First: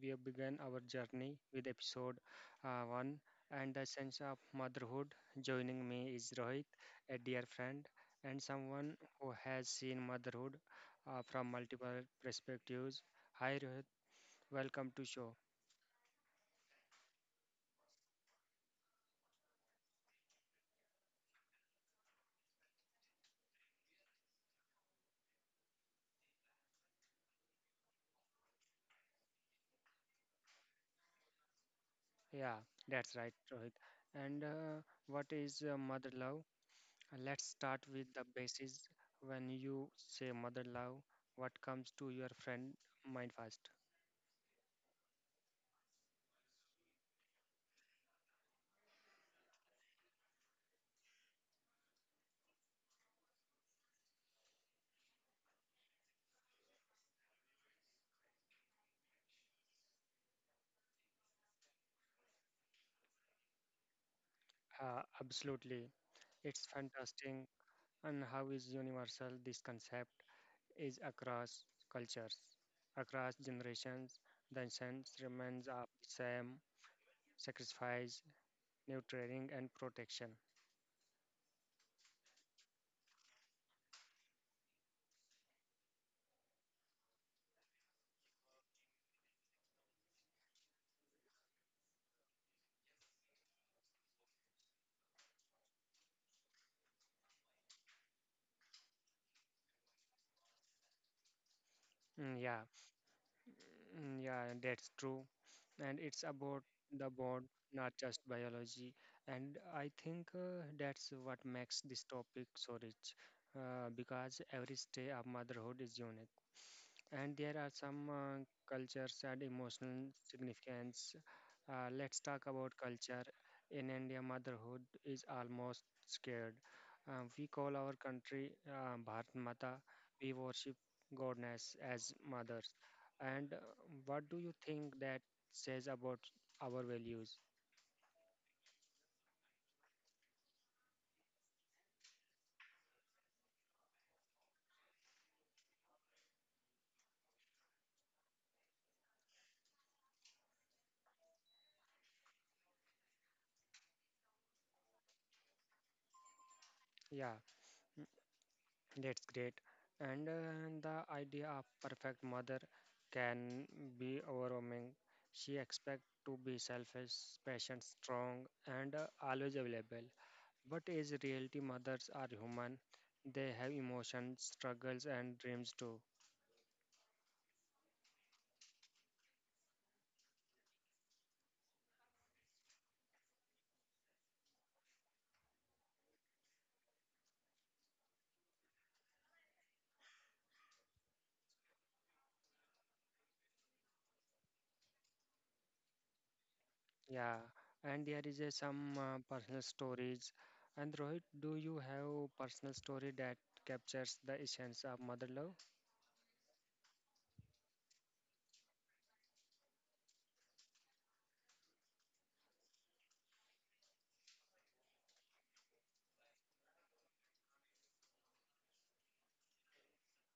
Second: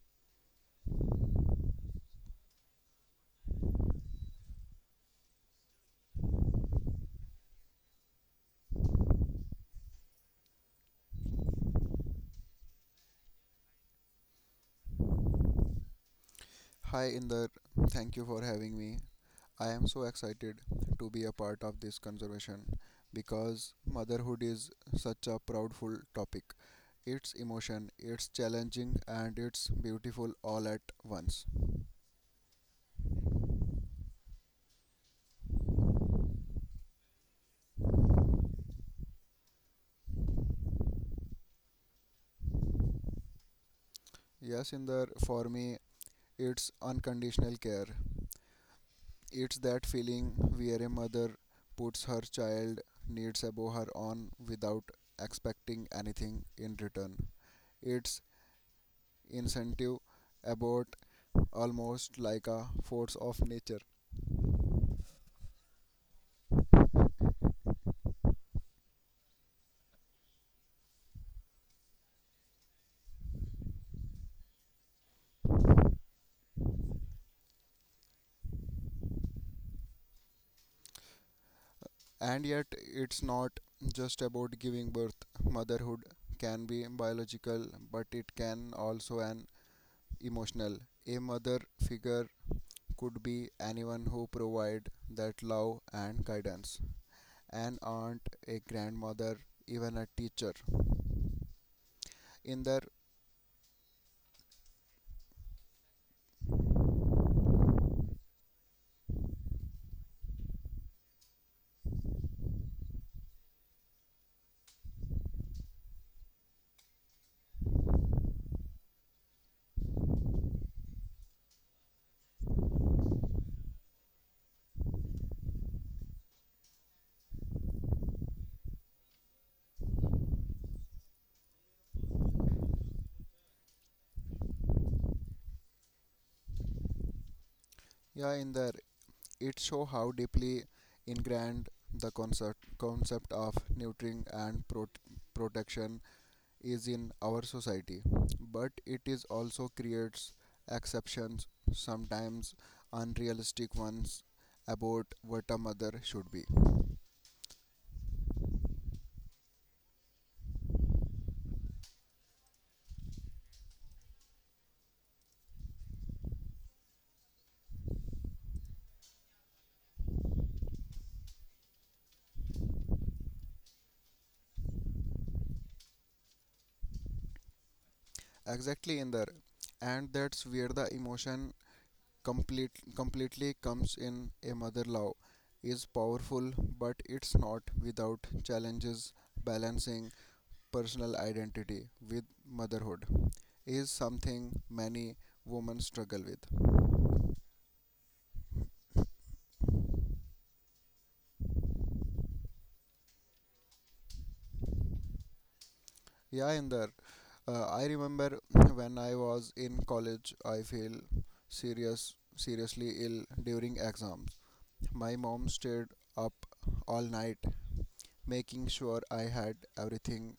we have begun our journey with episode 1 and the sense of motherhood. Joining me is Rohit, a dear friend, and someone who has seen motherhood from multiple perspectives. Hi Rohit, welcome to show. Hi Inder, thank you for having me. I am so excited to be a part of this conservation because motherhood is such a proudful topic. It's emotion, it's challenging, and it's beautiful all at once. Yeah, that's right, Rohit. And what is mother love? Let's start with the basis. When you say mother love, what comes to your friend mind first? Yes, Inder, for me, it's unconditional care. It's that feeling where a mother puts her child needs above her own without expecting anything in return. It's incentive about almost like a force of nature. Absolutely. It's fantastic. And how is universal this concept is across cultures, across generations. The essence remains of the same sacrifice, nurturing, and protection. And yet, it's not just about giving birth. Motherhood can be biological, but it can also an emotional. A mother figure could be anyone who provide that love and guidance. An aunt, a grandmother, even a teacher. Mm, yeah. In there, Mm, yeah, that's true. And it's about the bond, not just biology. And I think that's what makes this topic so rich, because every stage of motherhood is unique, and there are some cultures and emotional significance. Let's talk about culture. In India, motherhood is almost scared. We call our country Bharat Mata. We worship goddess as mothers. And what do you think that says about our values? yeah, in there, it shows how deeply ingrained the concept of nurturing and protection is in our society, but it is also creates exceptions, sometimes unrealistic ones, about what a mother should be. Yeah, that's great. And the idea of perfect mother can be overwhelming. She expects to be selfish, patient, strong, and always available. But is reality mothers are human. They have emotions, struggles, and dreams too. Exactly, Inder, and that's where the emotion completely comes in. A mother love is powerful, but it's not without challenges. Balancing personal identity with motherhood is something many women struggle with. Yeah, and there is some personal stories. And Rohit, do you have personal story that captures the essence of mother love? Yeah, Inder, I remember when I was in college, I feel seriously ill during exams. My mom stayed up all night making sure I had everything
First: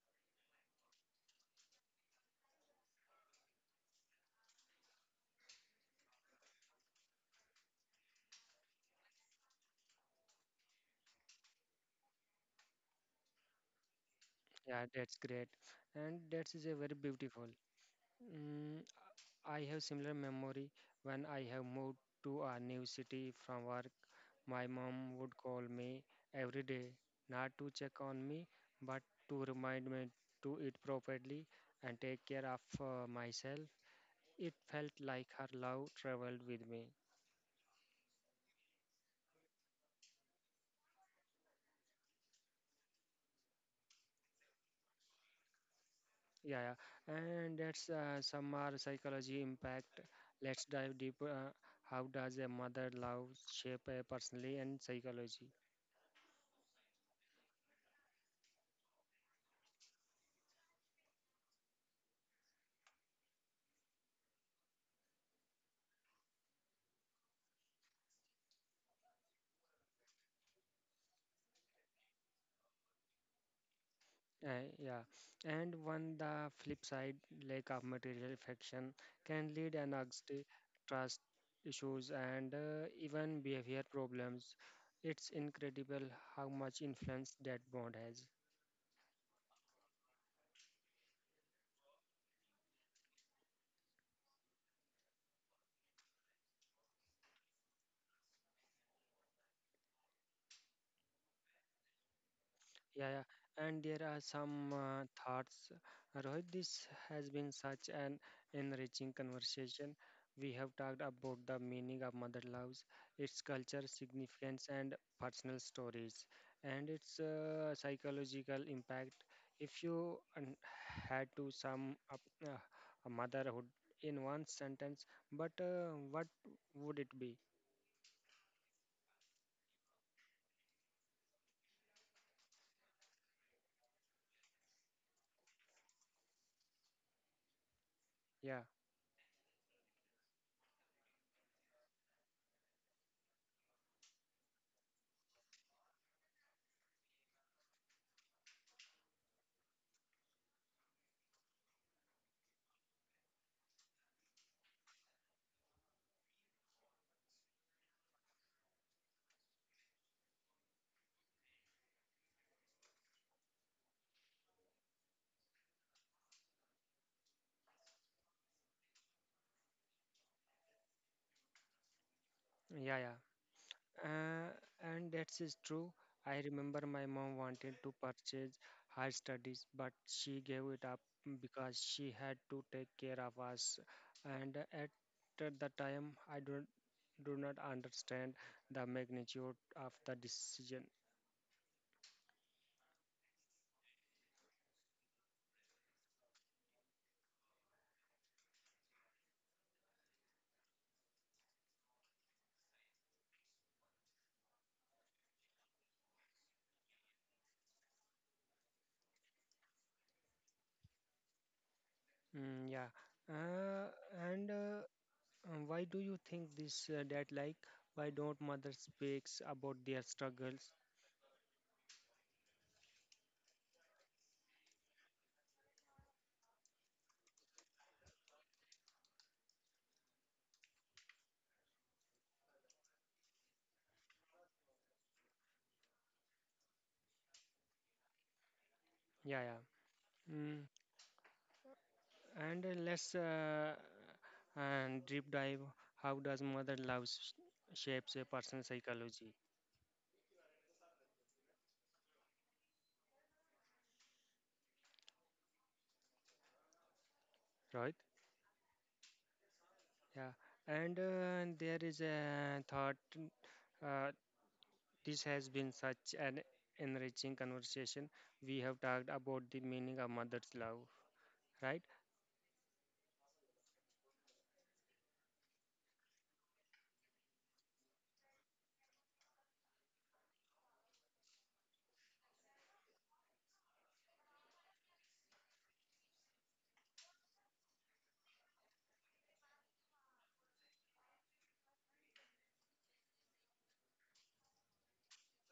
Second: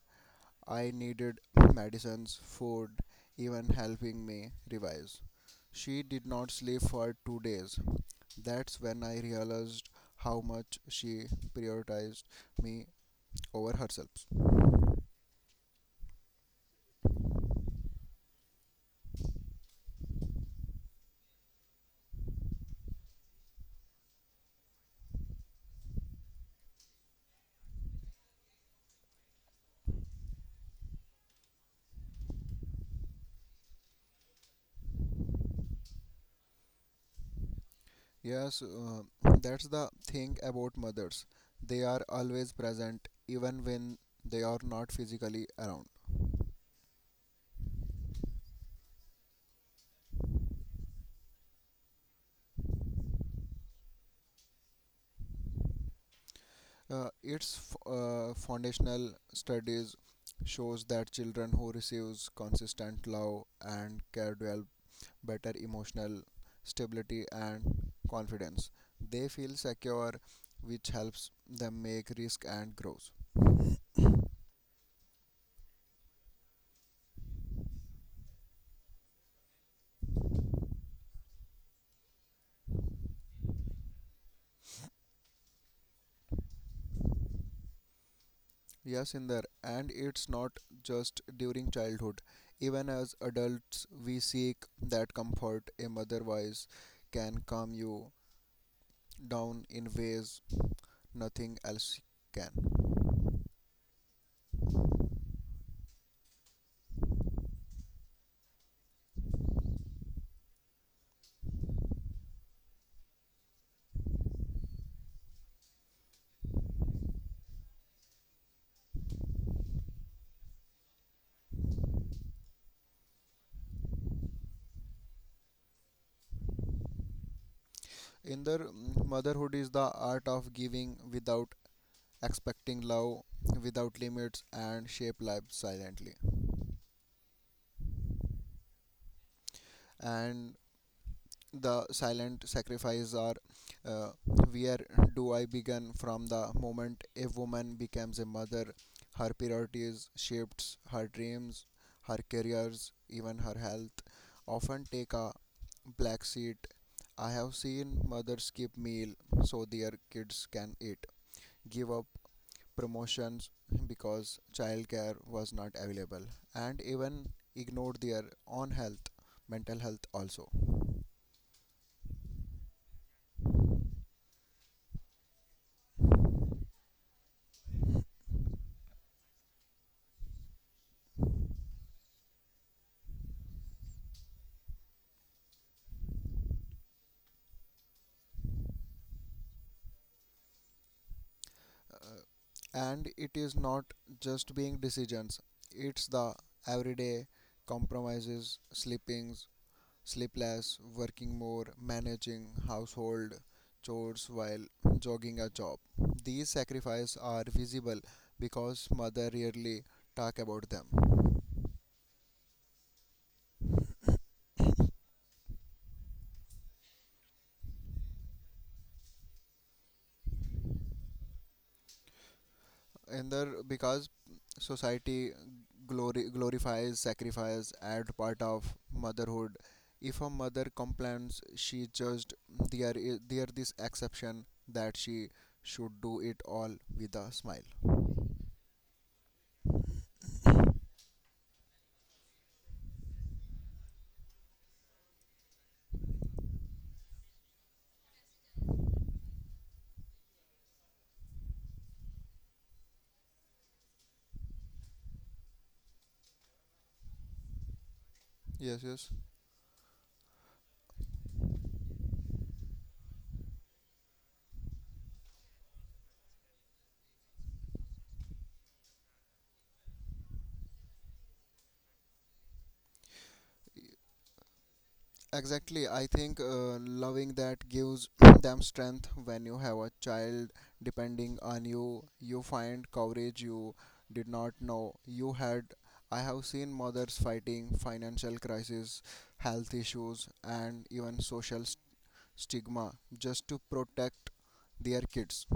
I needed medicines, food, even helping me revise. She did not sleep for 2 days. That's when I realized how much she prioritized me over herself. Yeah, that's great, and that is a very beautiful. Mm, I have similar memory when I have moved to a new city from work. My mom would call me every day, not to check on me, but to remind me to eat properly and take care of myself. It felt like her love traveled with me. Yes, that's the thing about mothers. They are always present even when they are not physically around. Yeah, yeah. And that's some are psychology impact. Let's dive deeper. How does a mother love shape a personality and psychology? Its foundational studies shows that children who receives consistent love and care develop better emotional stability and confidence. They feel secure, which helps them make risk and grow. Yeah, and on the flip side, lack of material affection can lead an anxiety, trust issues, and even behavior problems. It's incredible how much influence that bond has. Yes, Inder, and it's not just during childhood. Even as adults, we seek that comfort a mother voice can calm you down in ways nothing else can. Yeah, yeah. And there are some thoughts. Rohit, this has been such an enriching conversation. We have talked about the meaning of mother loves, its culture, significance, and personal stories, and its psychological impact. If you had to sum up a motherhood in one sentence, but what would it be? Inder, motherhood is the art of giving without expecting love, without limits, and shape life silently. Yeah, And the silent sacrifices are uh, where do I begin from the moment a woman becomes a mother? Her priorities, shifts, her dreams, her careers, even her health often take a black seat. I have seen mothers skip meal so their kids can eat, give up promotions because childcare was not available, and even ignore their own health, mental health also. yeah, yeah. Uh, and that is true. I remember my mom wanted to purchase her studies, but she gave it up because she had to take care of us. And at the time, I do not understand the magnitude of the decision. And it is not just being decisions, it's the everyday compromises sleepings sleepless working more managing household chores while jogging a job. These sacrifices are visible because mother rarely talk about them. Mm, yeah. Uh, and why do you think this that, like, why don't mothers speaks about their struggles? In there, because society glory glorifies sacrifice as part of motherhood. If a mother complains she judged, there is there this exception that she should do it all with a smile. Yeah, yeah. Mm. And let's and deep dive how does mother love shapes a person's psychology, right? Yes, yes. Yeah, and there is a thought. Uh, this has been such an enriching conversation. We have talked about the meaning of mother's love, right? Exactly. I think loving that gives them strength when you have a child depending on you. You find courage you did not know you had. I have seen mothers fighting financial crisis, health issues, and even social stigma just to protect their kids.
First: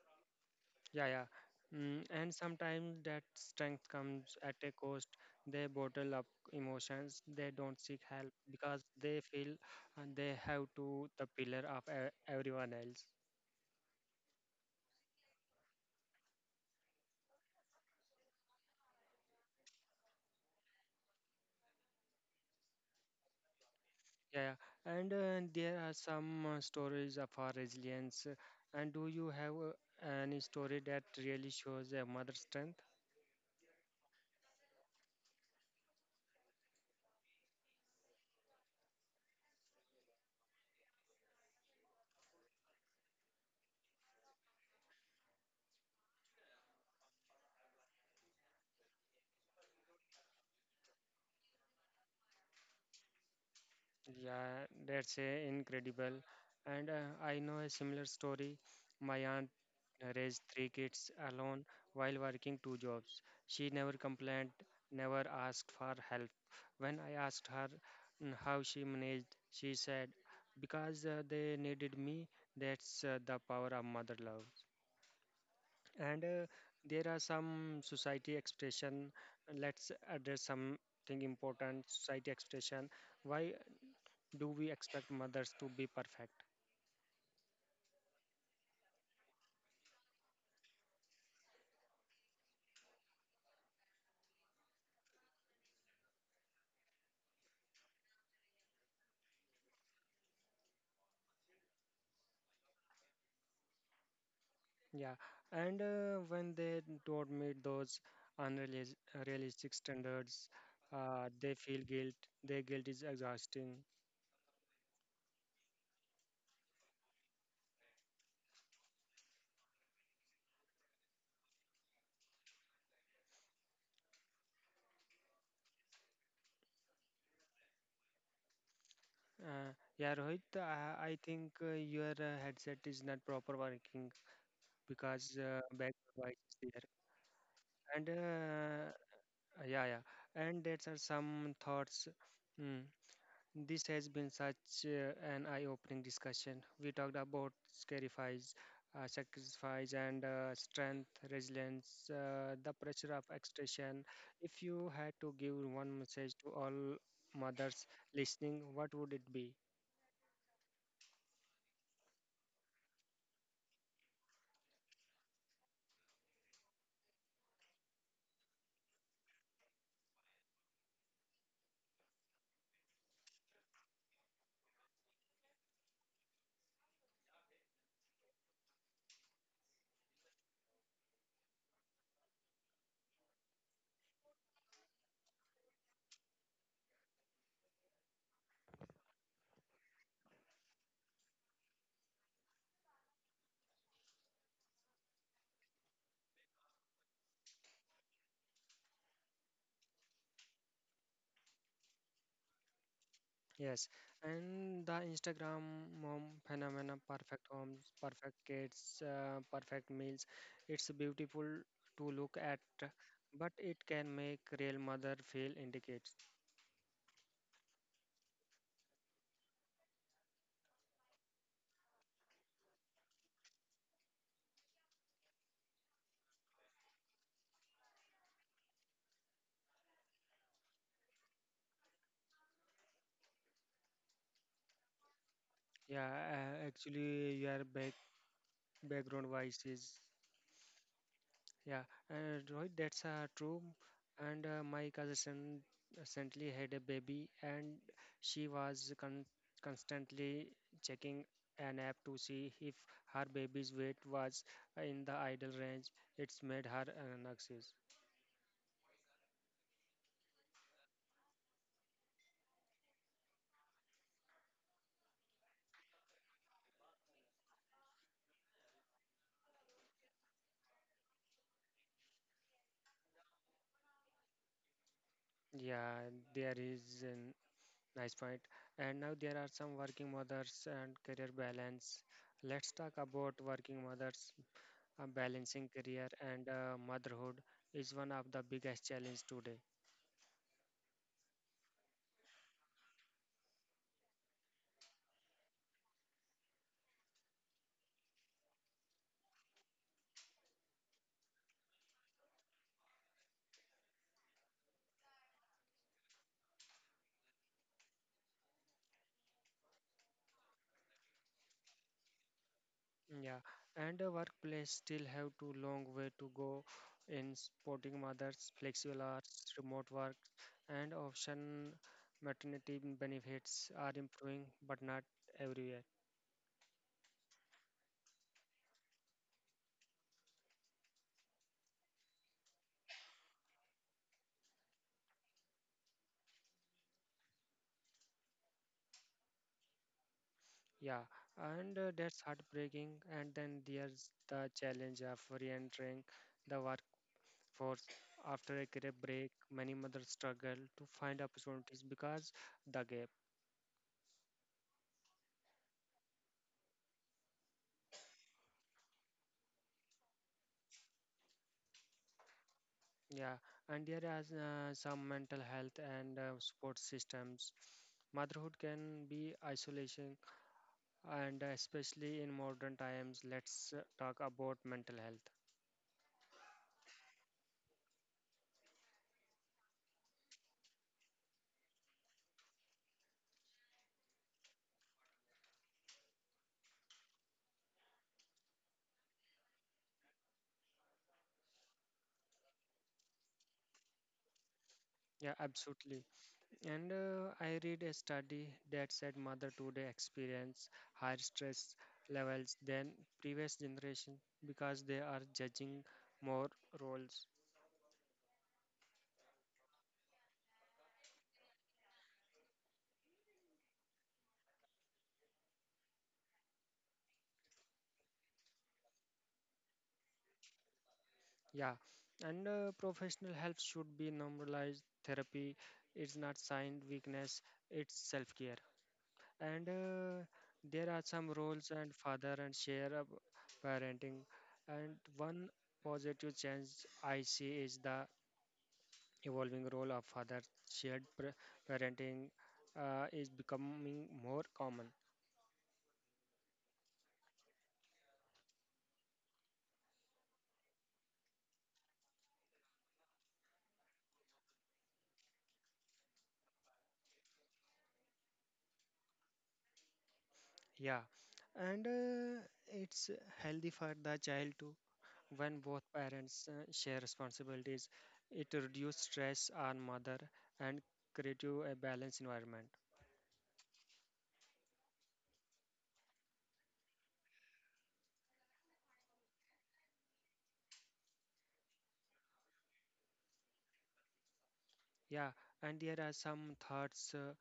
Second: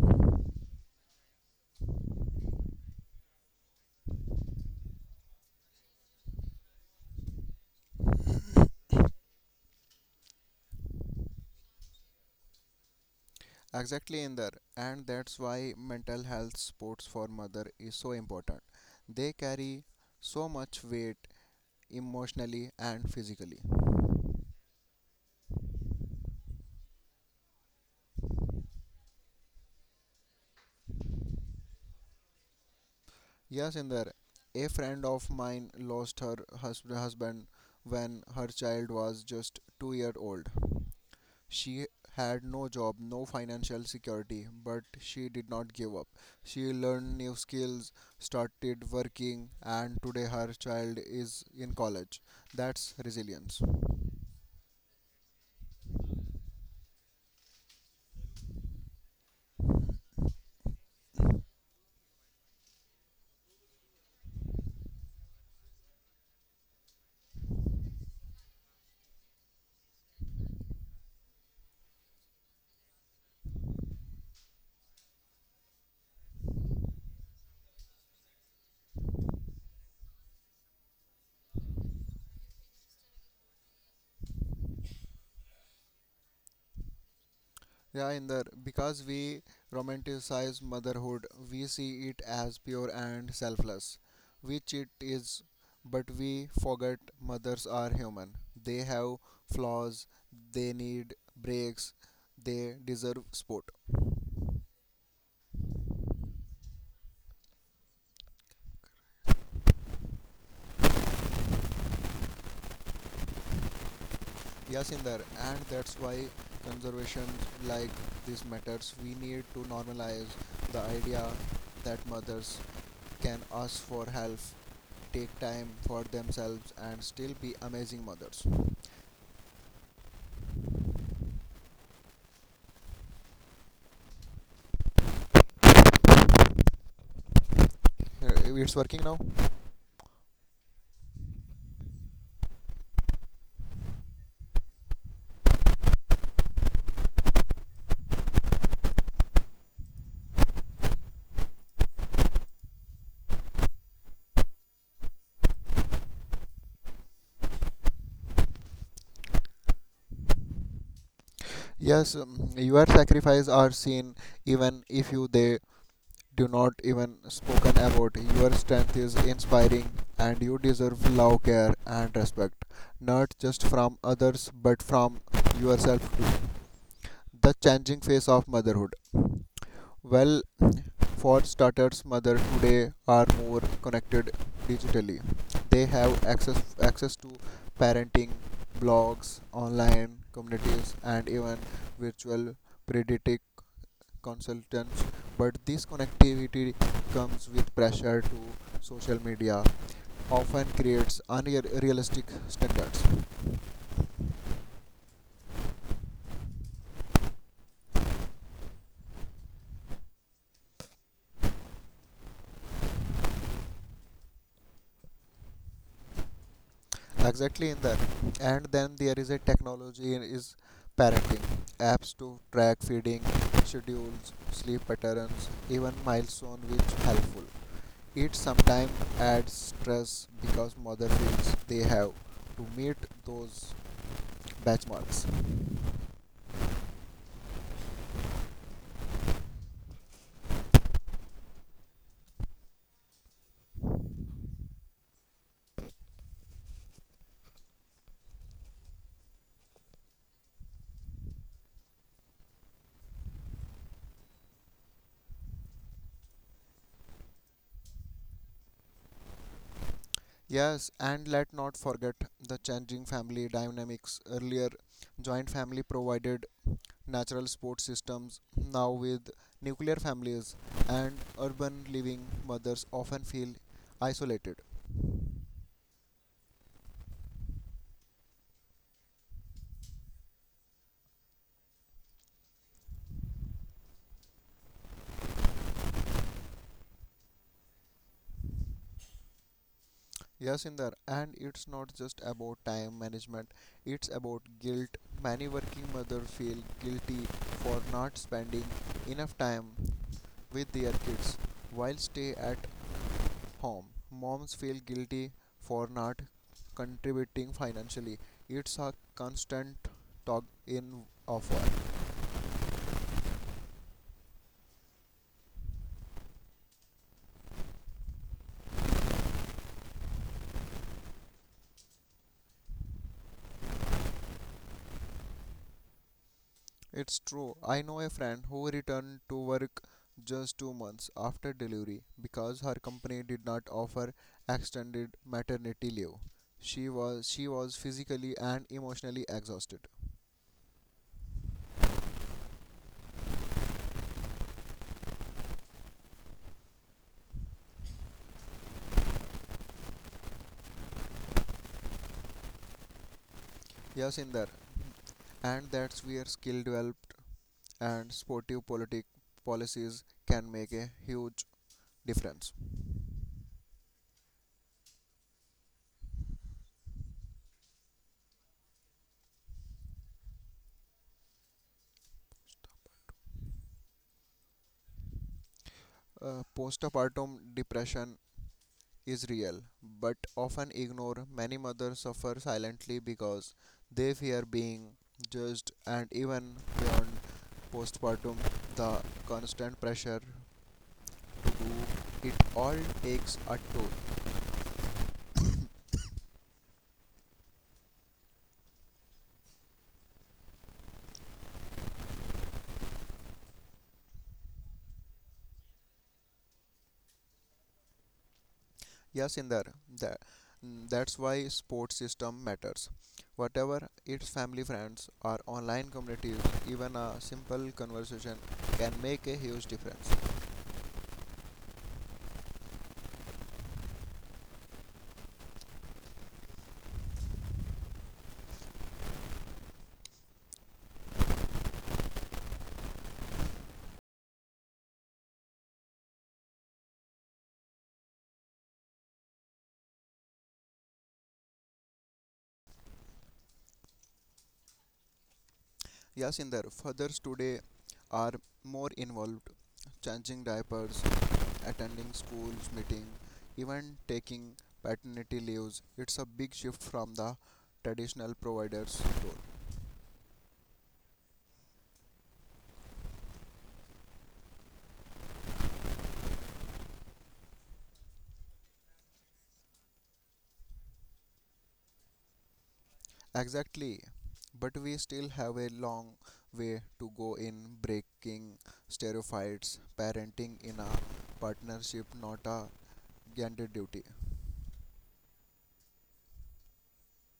Yeah, yeah. And sometimes that strength comes at a cost. They bottle up emotions. They don't seek help because they feel they have to the pillar of everyone else. Exactly, in there, and that's why mental health supports for mother is so important. They carry so much weight emotionally and physically. Yeah, yeah. and There are some stories of our resilience. And do you have any story that really shows a mother's strength? Yes, Inder. A friend of mine lost her husband when her child was just 2 year old. She had no job, no financial security, but she did not give up. She learned new skills, started working, and today her child is in college. That's resilience. Yeah, that's incredible. And I know a similar story. My aunt raised three kids alone while working two jobs. She never complained, never asked for help. When I asked her how she managed, she said, because they needed me, that's the power of mother love. And there are some society expression. Let's address something important, society expression. Why do we expect mothers to be perfect? Yeah, in the because we romanticize motherhood, we see it as pure and selfless, which it is, but we forget mothers are human. They have flaws, they need breaks, they deserve support. Yeah, and when they don't meet those unrealis- realistic standards, they feel guilt. Their guilt is exhausting. Yes, in there, and that's why conservation like this matters. We need to normalize the idea that mothers can ask for help, take time for themselves, and still be amazing mothers. Uh, yeah, Rohit, I think your headset is not proper working because background noise is there. And It's working now. Yeah, yeah, and that's are some thoughts. mm, This has been such an eye-opening discussion. We talked about sacrifice and strength, resilience, the pressure of extraction. If you had to give one message to all mothers listening, what would it be? Yes, your sacrifice are seen even if you they do not even spoken about. Your strength is inspiring, and you deserve love, care, and respect, not just from others but from yourself too. The changing face of motherhood. Well, for starters, mothers today are more connected digitally. They have access to parenting blogs, online communities, and even virtual pediatric consultants. But this connectivity comes with pressure to social media, often creates unrealistic standards. Yes, and the Instagram mom phenomena, perfect homes, perfect kids, perfect meals. It's beautiful to look at, but it can make real mother feel inadequate. Exactly in that, and then there is a technology is parenting apps to track feeding schedules sleep patterns even milestone which helpful, it sometimes adds stress because mother feels they have to meet those benchmarks. Yeah, actually, your background wise is, yeah, and Rohit, that's true. And my cousin recently had a baby, and she was constantly checking an app to see if her baby's weight was in the ideal range. It's made her an anxious. Yes, and let not forget the changing family dynamics. Earlier joint family provided natural support systems. Now with nuclear families and urban living, mothers often feel isolated. Yeah, there is a nice point. And now there are some working mothers and career balance. Let's talk about working mothers. Balancing career and motherhood is one of the biggest challenge today. Yes, in, and it's not just about time management, it's about guilt. Many working mothers feel guilty for not spending enough time with their kids, while stay at home moms feel guilty for not contributing financially. It's a constant tug in of war. Yeah, and the workplace still have too long way to go in supporting mothers, flexible hours, remote work, and option maternity benefits are improving, but not everywhere. It's true. I know a friend who returned to work just 2 months after delivery because her company did not offer extended maternity leave. She was physically and emotionally exhausted. Yeah, and that's heartbreaking. And then there's the challenge of re-entering the workforce after a career break. Many mothers struggle to find opportunities because the gap. Yes, Inder, and that's where skill developed and sportive politic policies can make a huge difference. Yeah, and there is some mental health and support systems. Motherhood can be isolation, and especially in modern times, let's talk about mental health. Postpartum depression is real, but often ignored. Many mothers suffer silently because they fear being judged, and even beyond postpartum, the constant pressure to do it all takes a toll. Yeah, absolutely. And I read a study that said mother today experience higher stress levels than previous generation because they are judging more roles. Yes, Inder, that, that's why sports system matters. Whatever its family, friends, or online communities, even a simple conversation can make a huge difference. Yeah, and professional help should be normalized. Therapy is not sign weakness; it's self-care. And there are some roles and father and share of parenting. And one positive change I see is the evolving role of father. Shared parenting is becoming more common. Yasinder, fathers today are more involved, changing diapers, attending schools meeting, even taking paternity leaves. It's a big shift from the traditional providers role. Yeah, and it's healthy for the child too. When both parents share responsibilities, it reduces stress on mother and create you a balanced environment. Exactly. But we still have a long way to go in breaking stereotypes, parenting in a partnership, not a gender duty. Yeah, and there are some thoughts. Uh,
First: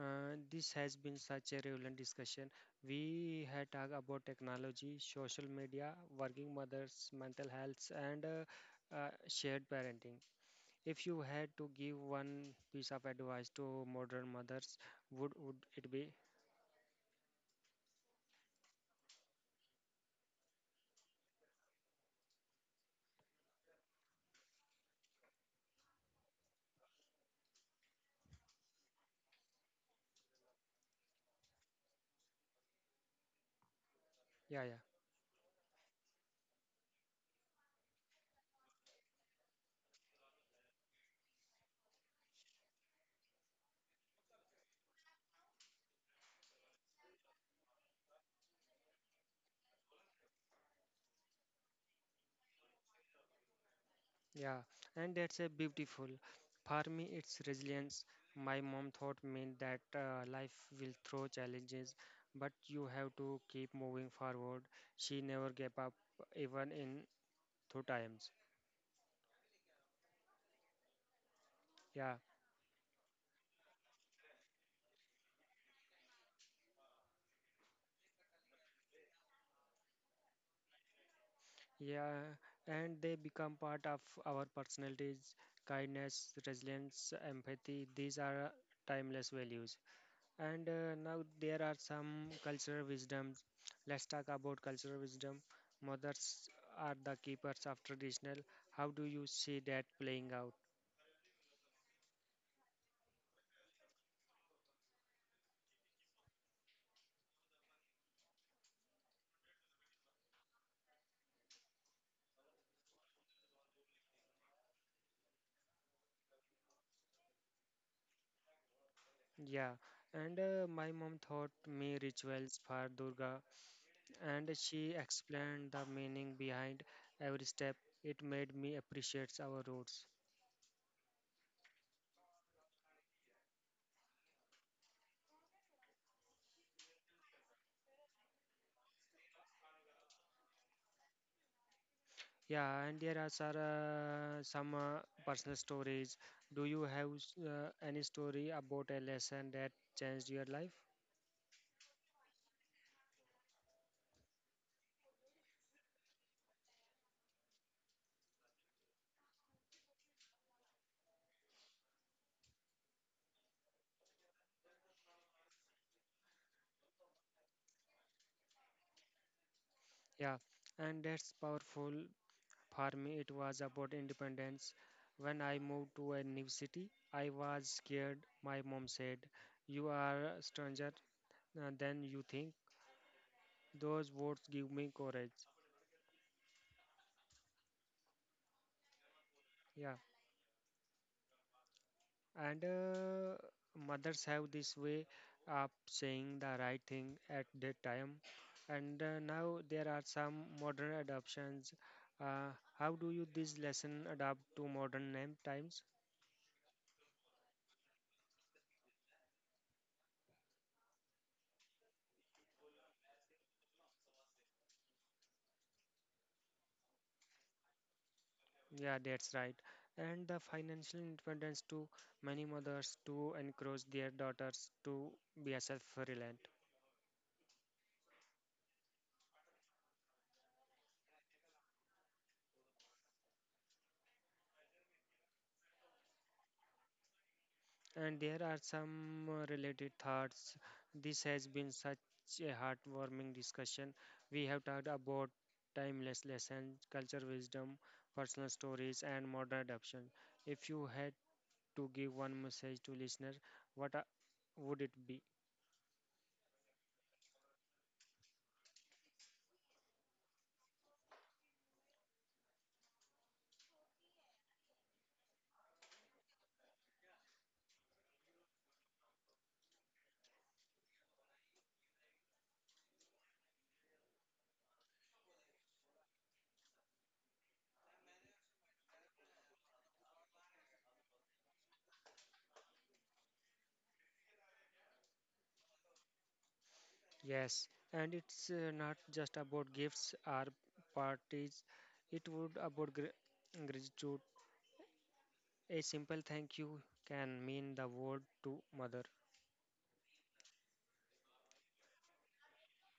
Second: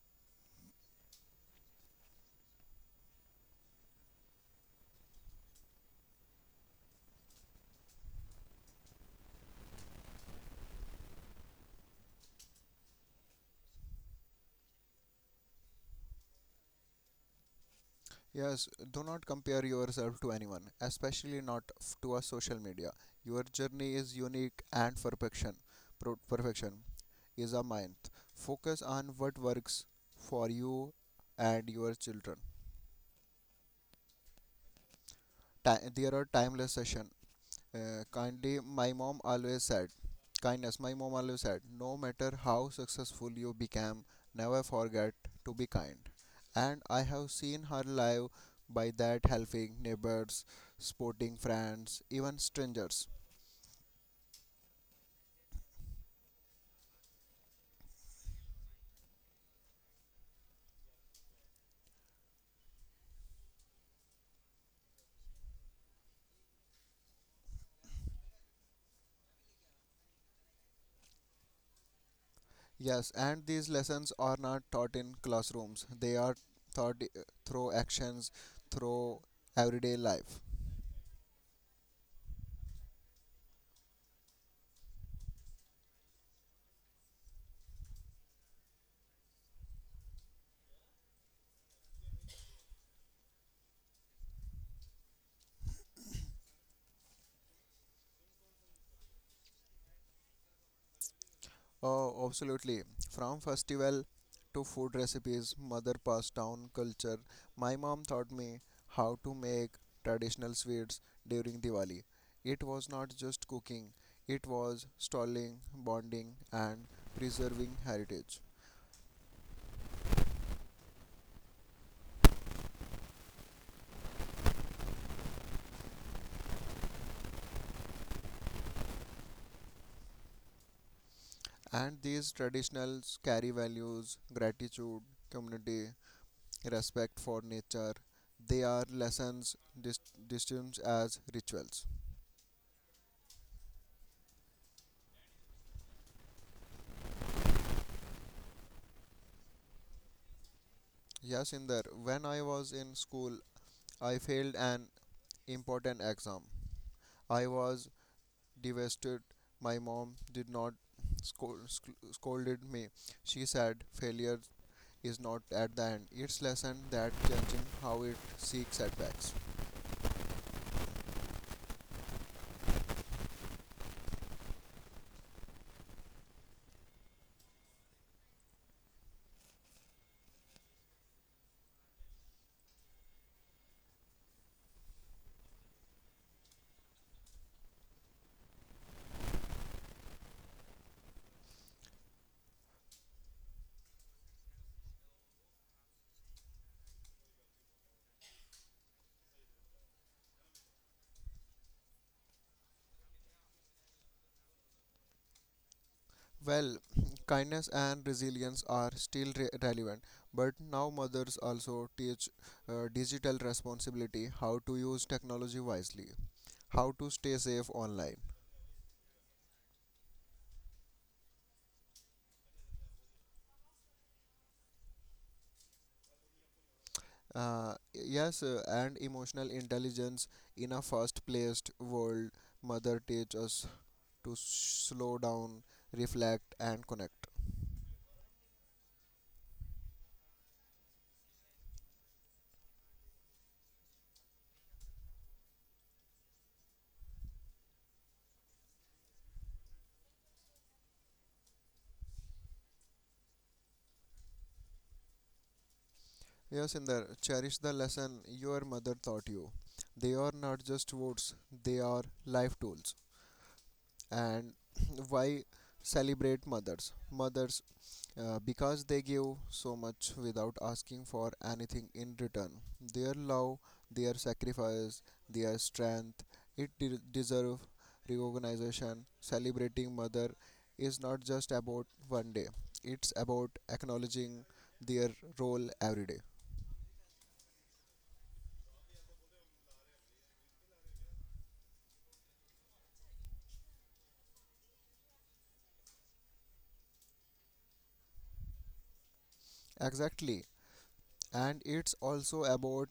uh, this has been such a relevant discussion. We had talked about technology, social media, working mothers, mental health, and shared parenting. If you had to give one piece of advice to modern mothers, would it be? Yes, do not compare yourself to anyone, especially not to a social media. Your journey is unique and perfection. Perfection is a myth. Focus on what works for you and your children. Yeah, yeah. There are timeless sessions. Kindly, my mom always said, kindness, my mom always said, no matter how successful you become, never forget to be kind. And I have seen her live by that helping neighbors, sporting friends, even strangers. Yeah, and that's a beautiful. For me, it's resilience. My mom taught me that life will throw challenges, but you have to keep moving forward. She never gave up, even in tough times. Yeah, Yes, and these lessons are not taught in classrooms, they are taught through actions, through everyday life. yeah, and they become part of our personalities. Kindness, resilience, empathy, these are timeless values. And now there are some cultural wisdoms. Let's talk about cultural wisdom. Mothers are the keepers of traditional. How do you see that playing out? Oh, absolutely. From festival to food recipes, mother passed down culture. My mom taught me how to make traditional sweets during Diwali. It was not just cooking, it was stalling, bonding, and preserving heritage. Yeah, and my mom taught me rituals for Durga, and she explained the meaning behind every step. It made me appreciate our roots. And these traditionals carry values, gratitude, community, respect for nature. They are lessons distinct as rituals. Yeah, and there are some personal stories. Do you have any story about a lesson that changed your life? Yes, Inder, when I was in school, I failed an important exam. I was devastated. My mom did not scold, scolded me. She said failure is not at the end. It's lesson that changing how it seeks setbacks. Yeah, and that's powerful. For me, it was about independence. When I moved to a new city, I was scared. My mom said, you are a stranger than you think. Those words give me courage. Yeah, and mothers have this way of saying the right thing at that time. And now there are some modern adoptions. Uh, how do you this lesson adapt to modern name times? Well, kindness and resilience are still relevant, but now mothers also teach digital responsibility, how to use technology wisely, how to stay safe online. Yeah, that's right. And the financial independence to many mothers to encourage their daughters to be a self-reliant. Yes, and emotional intelligence in a fast-paced world, mother teach us to slow down, reflect, and connect. And there are some related thoughts. This has been such a heartwarming discussion. We have talked about timeless lessons, culture wisdom, personal stories, and modern adoption. If you had to give one message to listeners, what would it be? Yes, Inder, cherish the lesson your mother taught you. They are not just words; they are life tools. And why celebrate mothers? Mothers because they give so much without asking for anything in return. Their love, their sacrifice, their strength, it deserve recognition. Celebrating mother is not just about one day; it's about acknowledging their role every day. Yes, and it's not just about gifts or parties. It would about gratitude. A simple thank you can mean the world to mother. Exactly, and it's also about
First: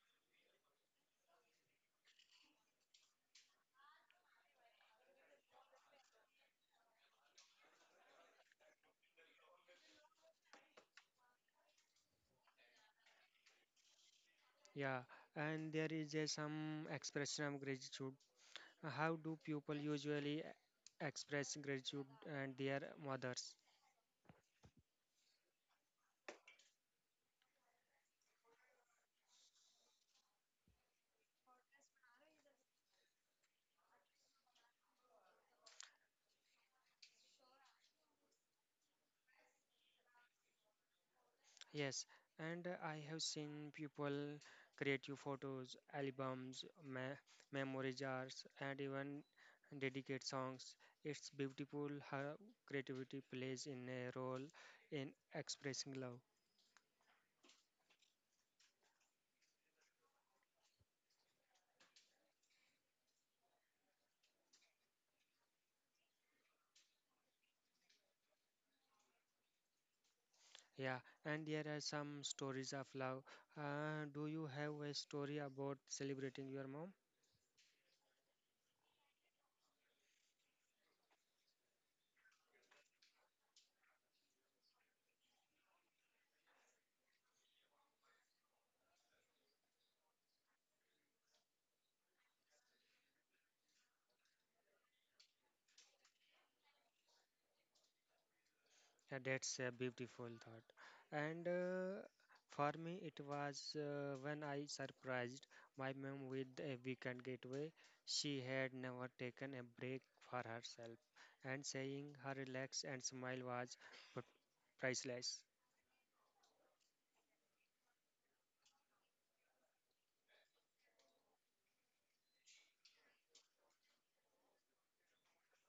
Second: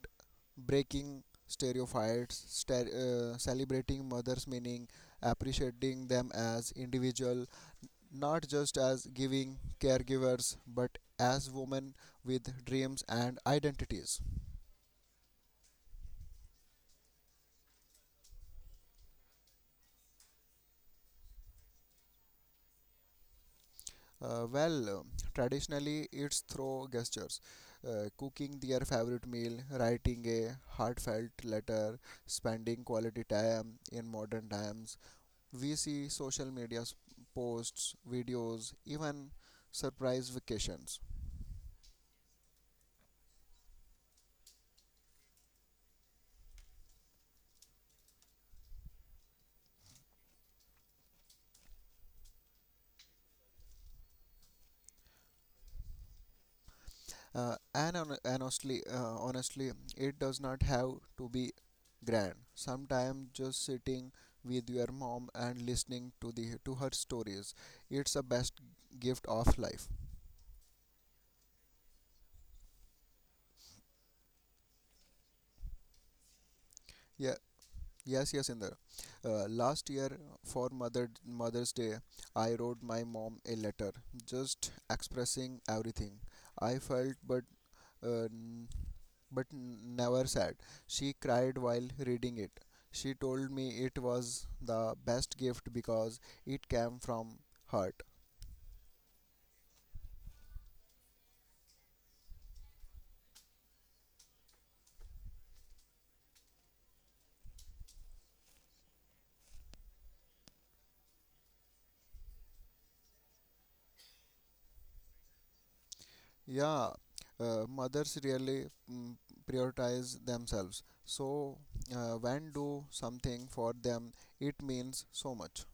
breaking stereotypes, celebrating mother's meaning, appreciating them as individual, not just as giving caregivers but as women with dreams and identities. Yeah, and there is a some expression of gratitude. How do people usually express gratitude and their mothers? uh, well um, Traditionally it's through gestures, cooking their favorite meal, writing a heartfelt letter, spending quality time. In modern times we see social media posts, videos, even surprise vacations. Yes, and I have seen people create you photos, albums, me memory jars, and even dedicate songs. It's beautiful how creativity plays in a role in expressing love. And, on, and honestly, it does not have to be grand. Sometimes just sitting with your mom and listening to her stories, it's the best gift of life. Yeah, and there are some stories of love. Do you have a story about celebrating your mom? Yeah, yes, yes, Inder. Last year for Mother's Day, I wrote my mom a letter, just expressing everything I felt, uh, but never sad. She cried while reading it. She told me it was the best gift because it came from heart. Yeah, that's a beautiful thought. And for me, it was when I surprised my mom with a weekend getaway. She had never taken a break for herself, and saying her relax and smile was p- priceless. Yeah, mothers really prioritize themselves. So when do something for them, it means so much.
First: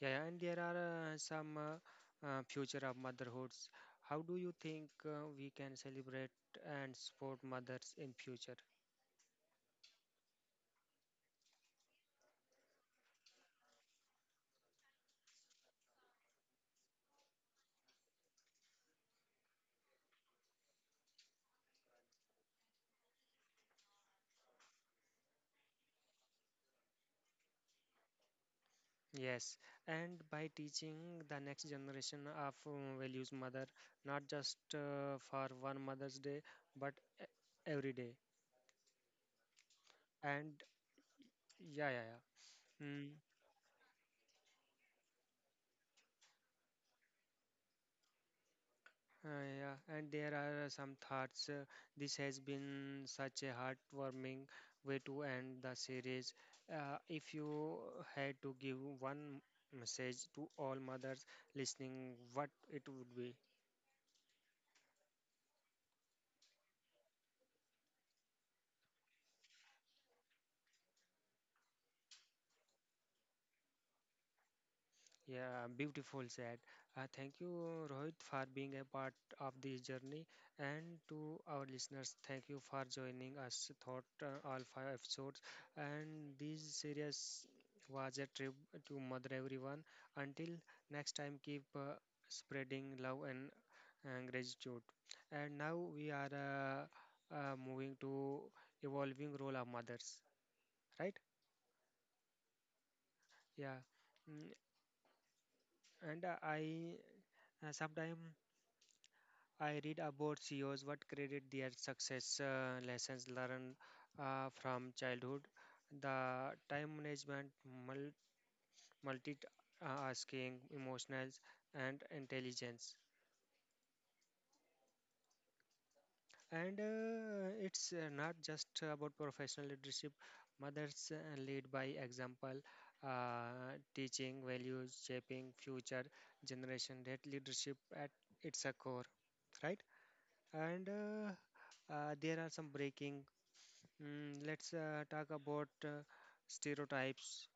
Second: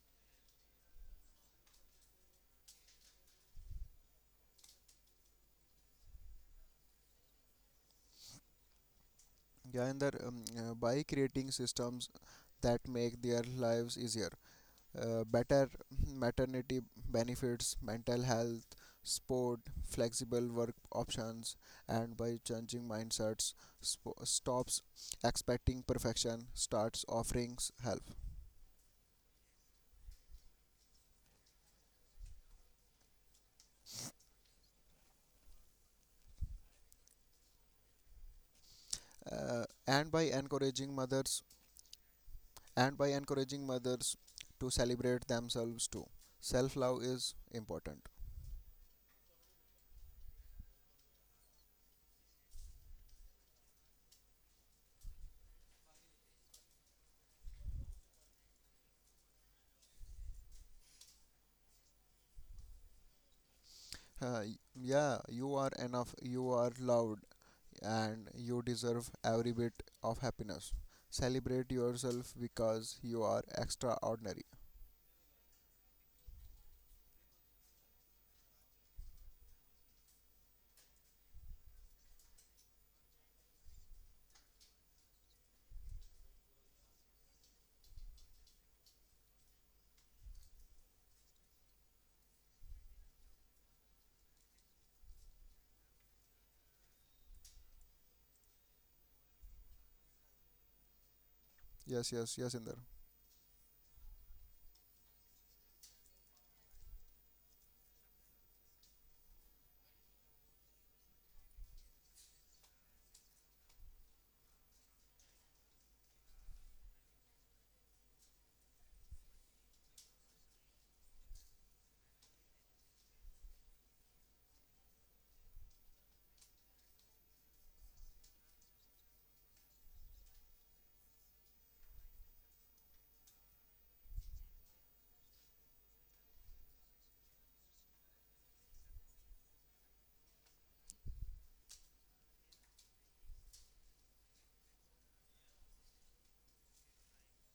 Yeah, and there are some future of motherhoods. How do you think we can celebrate and support mothers in future? Yeah, and that, by creating systems that make their lives easier, better maternity benefits, mental health, sport, flexible work options, and by changing mindsets, stops expecting perfection, starts offering help. Yes, and by teaching the next generation of values, mother, not just for one Mother's Day, but e- every day. And by And encouraging mothers, yeah, yeah, yeah. and by Mm, encouraging mothers to celebrate themselves too. Self love is important. Yeah, and there are some thoughts. This has been such a heartwarming way to end the series. If you had to give one message to all mothers listening, what it would be? Yeah, you are enough. You are loved and you deserve every bit of happiness. Celebrate yourself because you are extraordinary. Yeah, beautiful said. Thank you, Rohit, for being a part of this journey. And to our listeners, thank you for joining us throughout all five episodes. And this series was a trip to Mother Everyone. Until next time, keep spreading love and gratitude. And now we are moving to evolving role of mothers, right? Yes, yes, yes, Inder. Yeah. Mm, And I sometimes I read about CEOs, what created their success, lessons learned from childhood, the time management, mul- multitasking, emotionals, and intelligence. And it's not just about professional leadership. Mothers lead by example, teaching values, shaping future generation. That leadership at its a core, right? And There are some breaking. Let's talk about stereotypes.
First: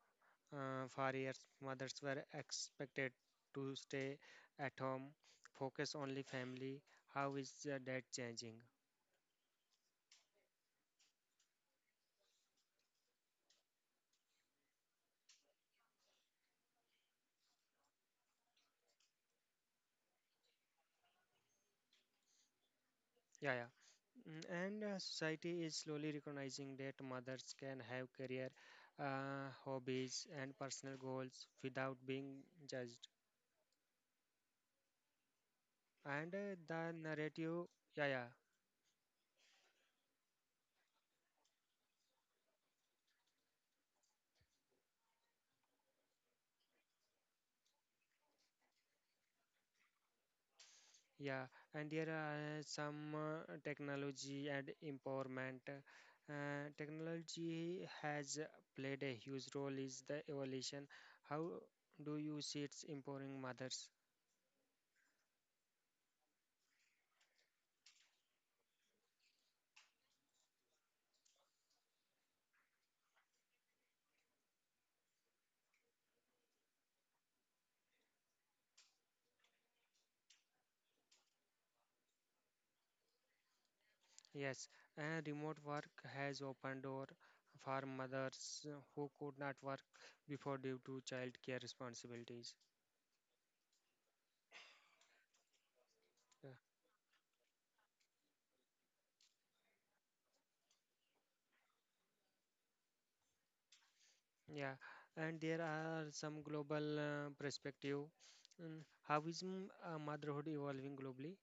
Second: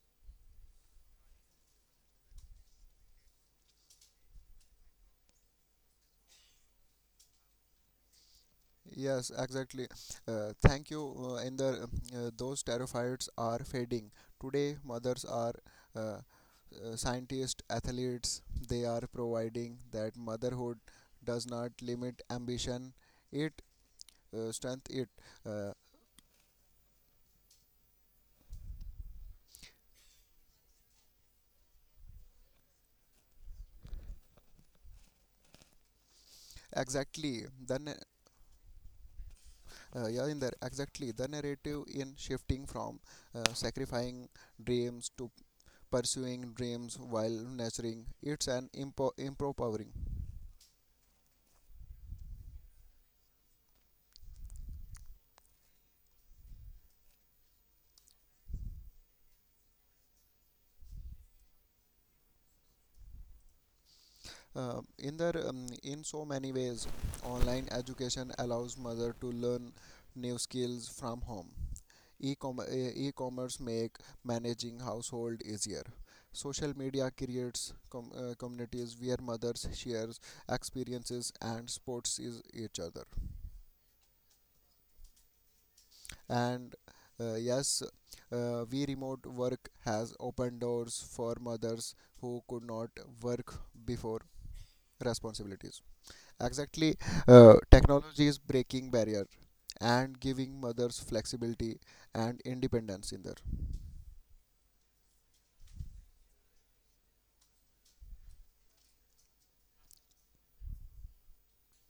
For years, mothers were expected to stay at home, focus only family. How is that changing? Yes, exactly. Thank you, Inder. Those terrifieds are fading. Today, mothers are uh, scientists, athletes. They are providing that motherhood does not limit ambition, Yeah, it yeah. Mm, And strengthens it. society Uh, is slowly recognizing that mothers can have career, hobbies, and personal goals without being judged. And the exactly. narrative, Then yeah, yeah. Yeah, in there, exactly, the narrative in shifting from sacrificing dreams to pursuing dreams while nurturing. It's an empowering. Yeah, and there are some technology and empowerment. Technology has played a huge role is the evolution. How do you see it's empowering mothers? In there, in so many ways, online education allows mother to learn new skills from home. E-com- uh, E-commerce make managing household easier. Social media creates communities where mothers shares experiences and supports is each other. Yes, and remote work has And opened door yes, for we mothers remote who work could not has work opened before doors due for to mothers childcare who could not responsibilities. work before responsibilities. Yeah, Exactly, technology is breaking barrier and giving mothers flexibility and independence in there. yeah. And there are some global perspective. Mm, How is motherhood evolving globally?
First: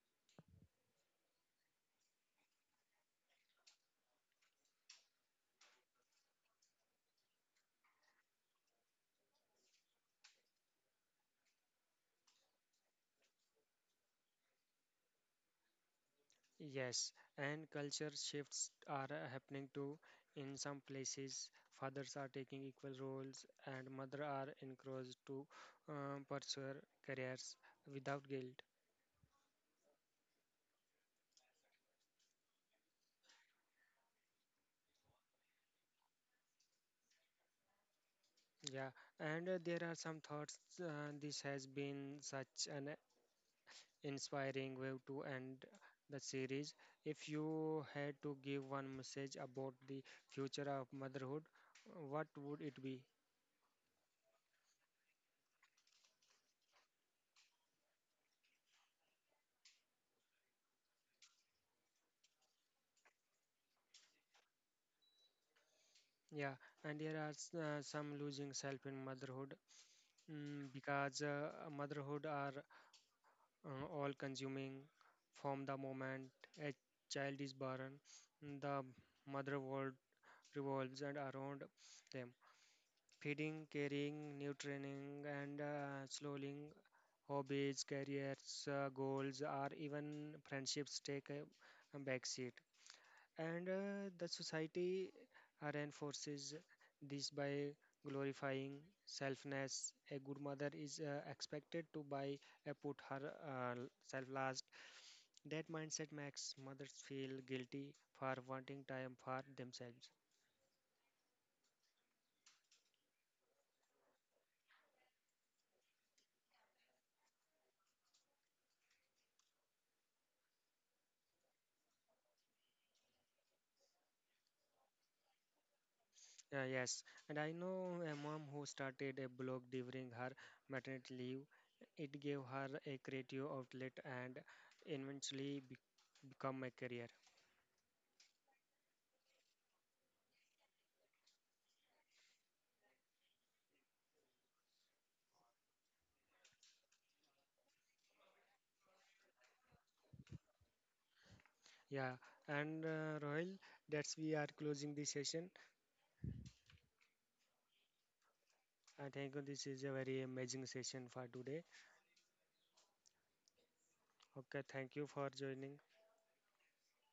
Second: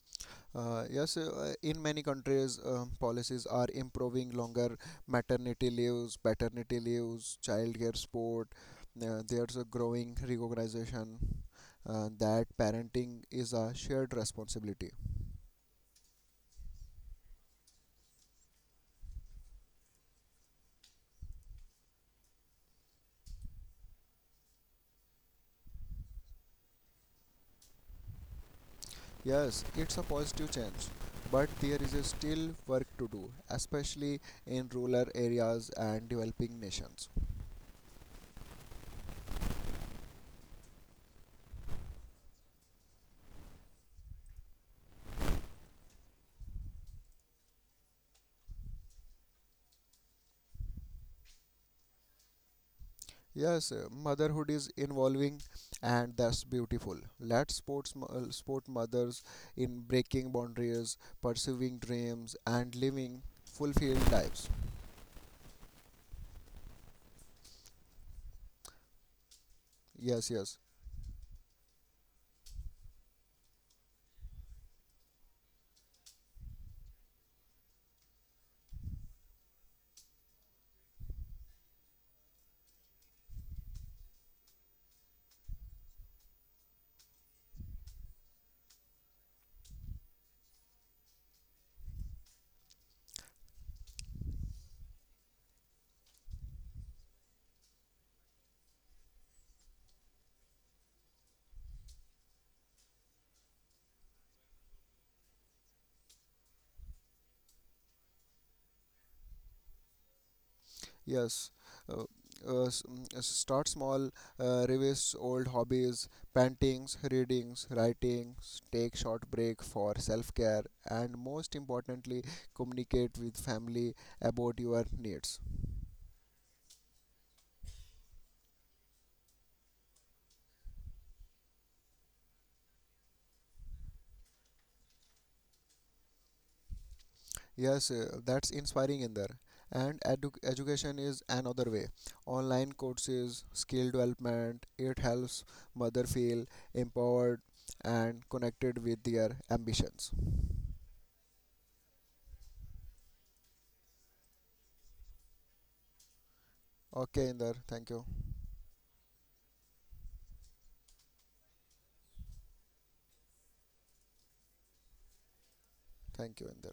Yes, in many countries, policies are improving longer maternity leaves, paternity leaves, childcare support. There's a growing recognition that parenting is a shared responsibility. Yes, and culture shifts are happening too. In some places, fathers are taking equal roles, and mothers are encouraged to pursue careers without guilt. Yes, it's a positive change, but there is a still work to do, especially in rural areas and developing nations. Yeah, and there are some thoughts. This has been such an inspiring way to end the series. If you had to give one message about the future of motherhood, what would it be? Yes, motherhood is involving, and that's beautiful. Let sports sport mothers in breaking boundaries, pursuing dreams, and living fulfilled lives. Yeah, and there are some losing self in motherhood. Mm, Yes, yes. because motherhood are all consuming from the moment a child is born, the mother world revolves and around them, feeding, caring, nurturing, and slowing hobbies, careers, goals, or even friendships take a backseat. And the society reinforces this by glorifying selfness. A good mother is expected to buy put her self last. That mindset makes mothers feel guilty for wanting time for themselves. Yes. Uh, Start small, revise old hobbies, paintings, readings, writings, take short break for self-care, and most importantly, communicate with family about your needs. Yes, and I know a mom who started a blog during her maternity leave. It gave her a creative outlet and eventually become a career. Yes, that's inspiring in there. And education is another way. Online courses, skill development, it helps mother feel empowered and connected with their ambitions. Yeah, and Rohil, that's we are closing the session. Okay, Inder, thank you. I think this is a very amazing session for today. Okay, thank you for joining. Thank you, Inder.